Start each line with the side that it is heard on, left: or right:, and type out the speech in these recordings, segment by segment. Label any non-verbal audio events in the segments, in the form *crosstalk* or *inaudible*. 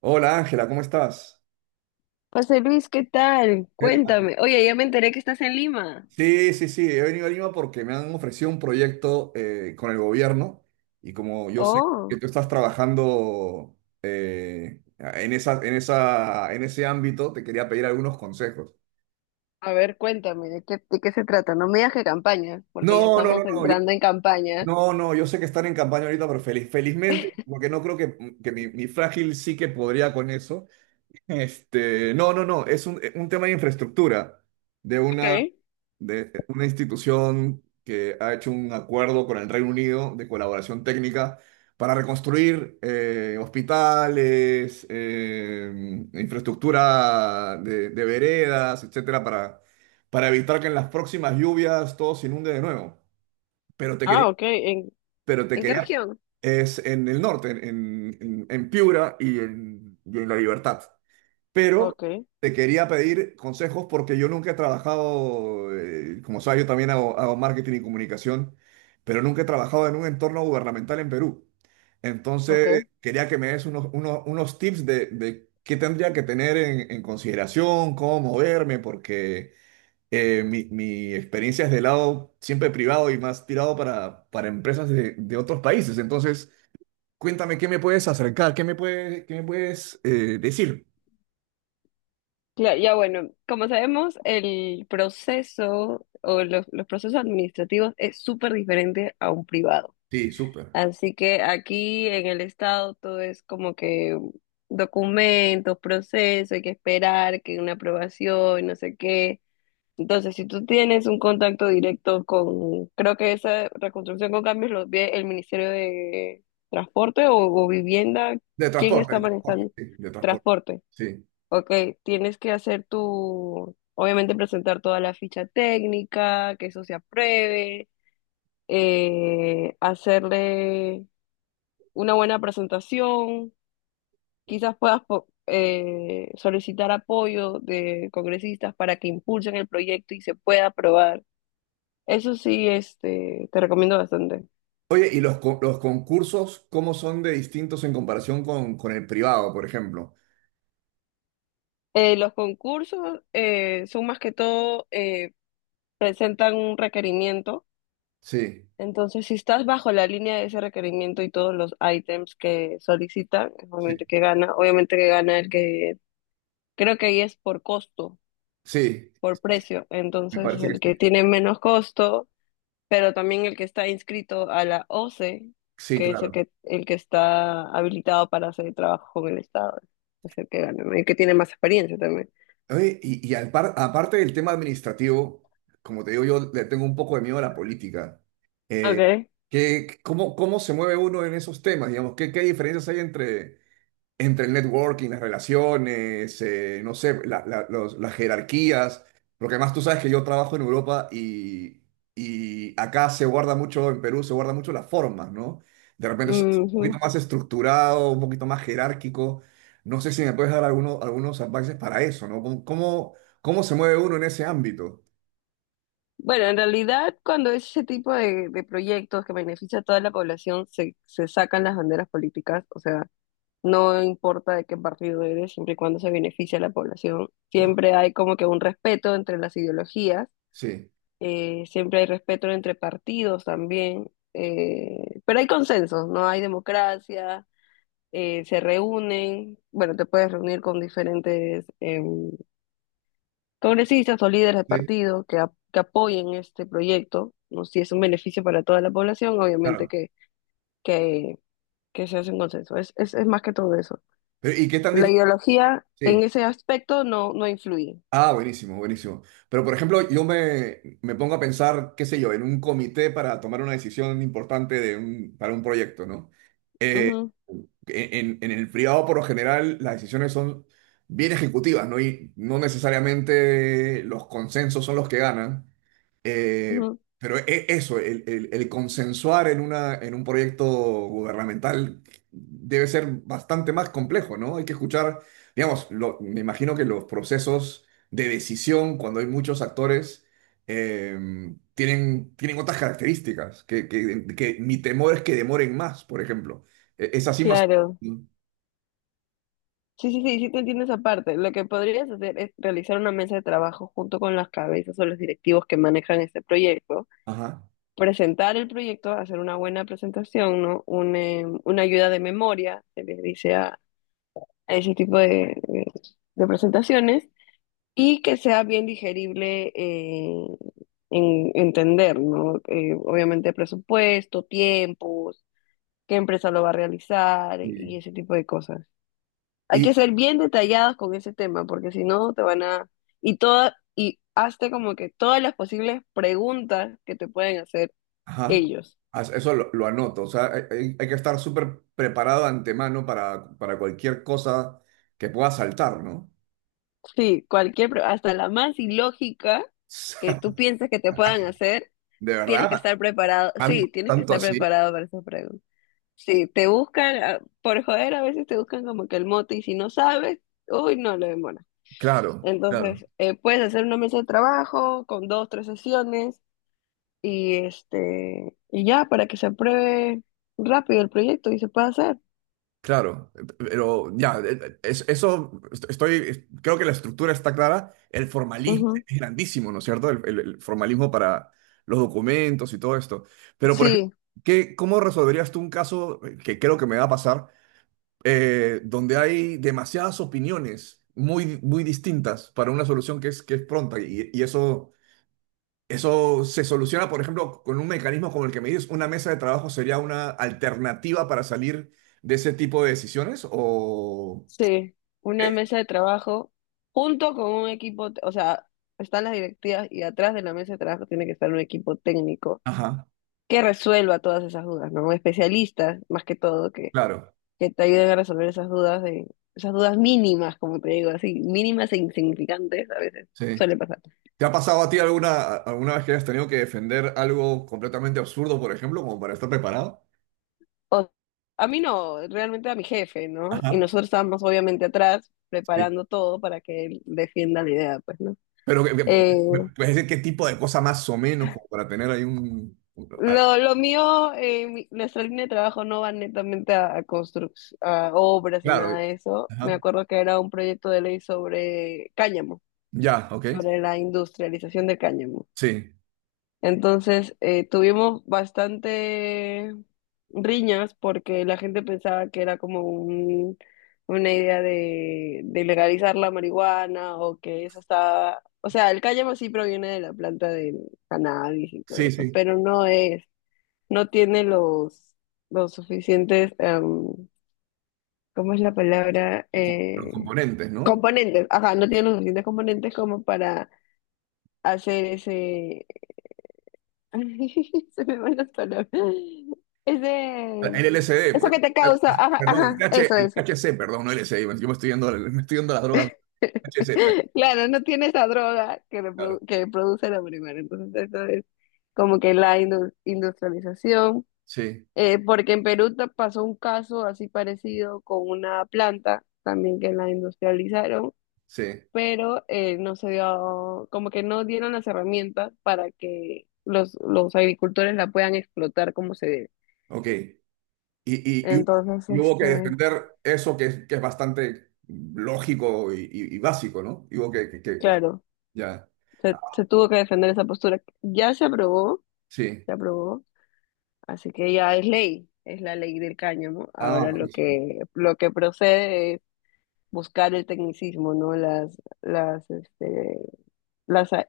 right: Hola Ángela, ¿cómo estás?
left: José Luis, ¿qué tal?
right: ¿Qué tal?
left: Cuéntame. Oye, ya me enteré que estás en Lima.
right: Sí, sí, sí, he venido a Lima porque me han ofrecido un proyecto con el gobierno y como yo sé que
left: Oh,
right: tú estás trabajando en esa, en ese ámbito, te quería pedir algunos consejos.
left: a ver, cuéntame, ¿de qué se trata? No me digas que campaña, porque ya
right: No, no, no,
left: estamos
right: no, yo,
left: entrando en campaña.
right: no, no, yo sé que están en campaña ahorita, pero feliz, felizmente, porque no creo que mi frágil sí que podría con eso. No, no, no, es un tema de infraestructura, de una,
left: Okay.
right: de una institución que ha hecho un acuerdo con el Reino Unido de colaboración técnica para reconstruir hospitales, infraestructura de veredas, etcétera, para evitar que en las próximas lluvias todo se inunde de nuevo. Pero te quería,
left: Ah, okay.
right: pero te
left: ¿En qué
right: quería,
left: región?
right: es en el norte, en Piura y en La Libertad pero
left: Okay.
right: te quería pedir consejos porque yo nunca he trabajado, como sabes, yo también hago, hago marketing y comunicación, pero nunca he trabajado en un entorno gubernamental en Perú. Entonces,
left: Okay.
right: quería que me des unos tips de qué tendría que tener en consideración, cómo moverme, porque mi experiencia es de lado siempre privado y más tirado para empresas de otros países. Entonces, cuéntame qué me puedes acercar, qué me puedes decir.
left: Claro, ya bueno, como sabemos, el proceso o los procesos administrativos es súper diferente a un privado.
right: Sí, súper.
left: Así que aquí en el estado todo es como que documentos, proceso, hay que esperar que una aprobación, no sé qué. Entonces, si tú tienes un contacto directo con, creo que esa reconstrucción con cambios lo ve el Ministerio de Transporte o Vivienda, ¿quién está
right: De transporte,
left: manejando
right: sí, de transporte.
left: transporte?
right: Sí.
left: Ok, tienes que hacer tu, obviamente presentar toda la ficha técnica, que eso se apruebe, hacerle una buena presentación, quizás puedas solicitar apoyo de congresistas para que impulsen el proyecto y se pueda aprobar. Eso sí, este, te recomiendo bastante.
right: Oye, ¿ los concursos cómo son de distintos en comparación con el privado, por ejemplo?
left: Los concursos son más que todo, presentan un requerimiento.
right: Sí,
left: Entonces, si estás bajo la línea de ese requerimiento y todos los ítems que solicitan,
right: sí,
left: obviamente que gana el que, creo que ahí es por costo,
right: sí,
left: por precio.
right: me
left: Entonces,
right: parece que
left: el
right: sí.
left: que tiene menos costo pero también el que está inscrito a la OCE,
right: Sí,
left: que es
right: claro.
left: el que está habilitado para hacer trabajo con el Estado, es el que gana, ¿no? El que tiene más experiencia también.
right: Oye, aparte del tema administrativo, como te digo, yo le tengo un poco de miedo a la política. Eh,
left: Okay.
right: cómo, cómo se mueve uno en esos temas? Digamos, ¿qué, qué diferencias hay entre, entre el networking, las relaciones, no sé, las jerarquías, porque además tú sabes que yo trabajo en Europa y acá se guarda mucho, en Perú se guarda mucho las formas, ¿no? De repente es un poquito
left: Ujú.
right: más estructurado, un poquito más jerárquico. No sé si me puedes dar algunos, algunos advices para eso, ¿no? ¿Cómo, cómo, cómo se mueve uno en ese ámbito?
left: Bueno, en realidad cuando es ese tipo de proyectos que beneficia a toda la población, se sacan las banderas políticas, o sea, no importa de qué partido eres, siempre y cuando se beneficia a la población, siempre hay como que un respeto entre las ideologías,
right: Sí,
left: siempre hay respeto entre partidos también, pero hay consensos, ¿no? Hay democracia, se reúnen, bueno, te puedes reunir con diferentes em, congresistas o líderes de
right: sí,
left: partido que, que apoyen este proyecto, ¿no? Si es un beneficio para toda la población, obviamente
right: claro.
left: que, que se hace un consenso, es más que todo eso.
right: Pero, ¿y qué tan
left: La
right: difícil?
left: ideología en
right: Sí.
left: ese aspecto no, no influye.
right: Ah, buenísimo, buenísimo. Pero, por ejemplo, yo me, me pongo a pensar, qué sé yo, en un comité para tomar una decisión importante para un proyecto, ¿no? Eh,
left: Ujú,
right: en el privado, por lo general, las decisiones son bien ejecutivas, ¿no? Y no necesariamente los consensos son los que ganan. Eh,
left: ujú,
right: pero eso, el consensuar en una, en un proyecto gubernamental debe ser bastante más complejo, ¿no? Hay que escuchar, digamos, me imagino que los procesos de decisión, cuando hay muchos actores, eh, tienen, tienen otras características, que mi temor es que demoren más, por ejemplo. Es así más...
left: claro.
right: ¿no?
left: Sí, sí, sí, sí te entiendo esa parte. Lo que podrías hacer es realizar una mesa de trabajo junto con las cabezas o los directivos que manejan este proyecto,
right: Ajá.
left: presentar el proyecto, hacer una buena presentación, ¿no? Una ayuda de memoria, se les dice a ese tipo de presentaciones, y que sea bien digerible en entender, ¿no? Obviamente presupuesto, tiempos, qué empresa lo va a realizar y
right: Sí.
left: ese tipo de cosas. Hay que ser bien detallados con ese tema, porque si no te van a... Y toda, y hazte como que todas las posibles preguntas que te pueden hacer
right: Ajá.
left: ellos.
right: Eso lo anoto. O sea, hay que estar súper preparado de antemano para cualquier cosa que pueda saltar, ¿no? *laughs*
left: Sí, cualquier, hasta la más ilógica
right: O
left: que tú
right: sea,
left: pienses que te puedan hacer,
right: de
left: tienes que
right: verdad.
left: estar preparado. Sí, tienes que
right: Tanto,
left: estar
right: así?
left: preparado para esas preguntas. Sí, te buscan, ah, por joder, a veces te buscan como que el mote y si no sabes, uy, no, lo demora.
right: Claro, claro,
left: Entonces, puedes hacer una mesa de trabajo con dos, tres sesiones y este, y ya, para que se apruebe rápido el proyecto y se pueda hacer.
right: claro. Pero ya, eso estoy, creo que la estructura está clara. El formalismo
left: Ujú.
right: es grandísimo, ¿no es cierto? El formalismo para los documentos y todo esto. Pero, por ejemplo,
left: Sí,
right: ¿qué, cómo resolverías tú un caso que creo que me va a pasar? Donde hay demasiadas opiniones muy, muy distintas para una solución que es pronta. Y eso, eso se soluciona, por ejemplo, con un mecanismo como el que me dices, una mesa de trabajo sería una alternativa para salir de ese tipo de decisiones o...
left: sí, una mesa de trabajo junto con un equipo, o sea, están las directivas y atrás de la mesa de trabajo tiene que estar un equipo técnico
right: Ajá,
left: que resuelva todas esas dudas, ¿no? Especialistas, más que todo,
right: claro,
left: que te ayuden a resolver esas dudas de, esas dudas mínimas, como te digo, así, mínimas e insignificantes a veces,
right: sí.
left: suele pasar.
right: ¿Te ha pasado a ti alguna, alguna vez que hayas tenido que defender algo completamente absurdo, por ejemplo, como para estar preparado?
left: O- a mí no, realmente a mi jefe, ¿no?
right: Ajá.
left: Y nosotros estábamos obviamente atrás
right: Sí.
left: preparando todo para que él defienda la idea, pues, ¿no?
right: Pero,
left: Eh,
right: ¿puedes decir qué tipo de cosa más o menos como para tener ahí un...
left: lo mío, nuestra línea de trabajo no va netamente a, a a obras ni
right: Claro.
left: nada de eso. Me
right: Ajá.
left: acuerdo que era un proyecto de ley sobre cáñamo,
right: Ya, ok.
left: sobre la industrialización de cáñamo.
right: Sí,
left: Entonces, tuvimos bastante riñas porque la gente pensaba que era como una idea de legalizar la marihuana o que eso estaba... O sea, el cáñamo sí proviene de la planta del cannabis y todo
right: sí,
left: eso,
right: sí.
left: pero no es, no tiene los suficientes, ¿cómo es la palabra?
right: Los componentes, ¿no?
left: Componentes, ajá, no tiene los suficientes componentes como para hacer ese, *laughs* se me van las palabras. Es de...
right: El LSD,
left: Eso
right: pues.
left: que te causa,
right: Ah,
left: ajá,
right: perdón,
left: ajá, eso,
right: el
left: eso.
right: THC, perdón, no LSD. Yo me estoy yendo a las drogas. THC,
left: *laughs* Claro, no tiene esa droga que,
right: claro.
left: que produce la marihuana. Entonces, eso es como que la industrialización.
right: Sí,
left: Porque en Perú pasó un caso así parecido con una planta también que la industrializaron,
right: sí.
left: pero no se dio, como que no dieron las herramientas para que los agricultores la puedan explotar como se debe.
right: Ok. Y, y-
left: Entonces,
right: y hubo que
left: este,
right: defender eso que es bastante lógico y, y básico, ¿no? Y hubo que,
left: claro,
right: ya.
left: se,
right: Ah,
left: se tuvo que defender esa postura. Ya
right: sí.
left: se aprobó, así que ya es ley, es la ley del cáñamo.
right: Ah,
left: Ahora
right: buenísimo.
left: lo que procede es buscar el tecnicismo, ¿no? Las, este, las,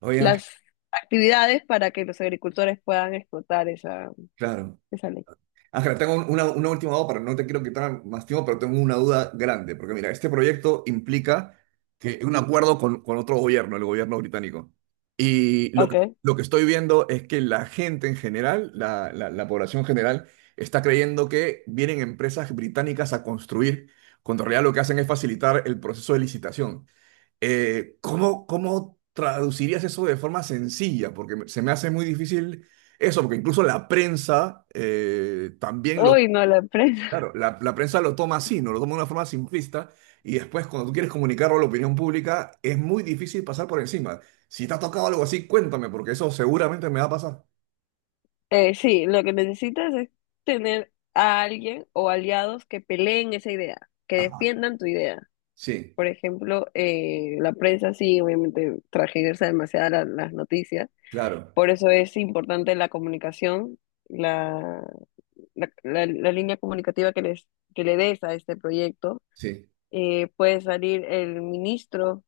right: Oye, Ángel,
left: las actividades para que los agricultores puedan explotar esa,
right: claro.
left: esa ley.
right: Ángela, tengo una última duda, pero no te quiero quitar más tiempo, pero tengo una duda grande, porque mira, este proyecto implica que un acuerdo con otro gobierno, el gobierno británico. Y lo que,
left: Okay.
right: lo que estoy viendo es que la gente en general, la población general, está creyendo que vienen empresas británicas a construir, cuando en realidad lo que hacen es facilitar el proceso de licitación. ¿Cómo, cómo traducirías eso de forma sencilla? Porque se me hace muy difícil eso, porque incluso la prensa también lo...
left: Uy, no, la empresa.
right: Claro,
left: *laughs*
right: la prensa lo toma así, ¿no? Lo toma de una forma simplista y después cuando tú quieres comunicarlo a la opinión pública es muy difícil pasar por encima. Si te ha tocado algo así, cuéntame, porque eso seguramente me va a pasar.
left: Sí, lo que necesitas es tener a alguien o aliados que peleen esa idea, que
right: Ajá,
left: defiendan tu idea.
right: sí,
left: Por ejemplo, la prensa sí, obviamente, tergiversa demasiado las noticias.
right: claro,
left: Por eso es importante la comunicación, la, la línea comunicativa que, les, que le des a este proyecto.
right: sí,
left: Puede salir el ministro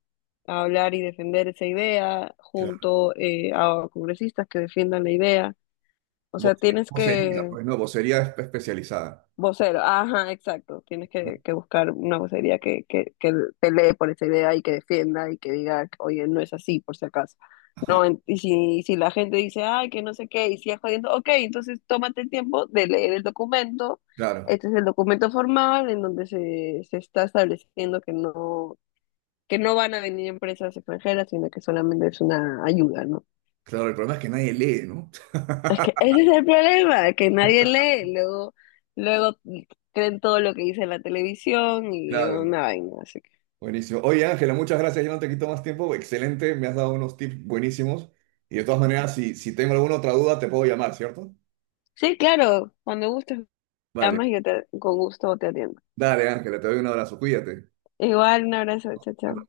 left: a hablar y defender esa idea
right: claro.
left: junto a congresistas que defiendan la idea. O
right: Vo-
left: sea, tienes
right: Vocería,
left: que...
right: pues no, vocería especializada.
left: Vocero, ajá, exacto. Tienes que buscar una vocería que pelee por esa idea y que defienda y que diga, oye, no es así, por si acaso.
right: Ajá,
left: No, y si, si la gente dice, ay, que no sé qué, y sigue jodiendo, ok, entonces tómate el tiempo de leer el documento.
right: claro,
left: Este es el documento formal en donde se está estableciendo que no van a venir empresas extranjeras, sino que solamente es una ayuda, ¿no?
right: claro, el problema es que nadie lee, ¿no?
left: Es que ese es el problema, que nadie lee, luego, luego creen todo lo que dice la televisión
right: *laughs*
left: y
right: Claro.
left: una vaina, así que.
right: Buenísimo. Oye, Ángela, muchas gracias. Yo no te quito más tiempo. Excelente, me has dado unos tips buenísimos. Y de todas maneras, si, si tengo alguna otra duda, te puedo llamar, ¿cierto?
left: Sí, claro, cuando gustes me
right: Vale.
left: llamas y yo te, con gusto te atiendo.
right: Dale, Ángela, te doy un abrazo. Cuídate.
left: Igual, un abrazo, chao, chao.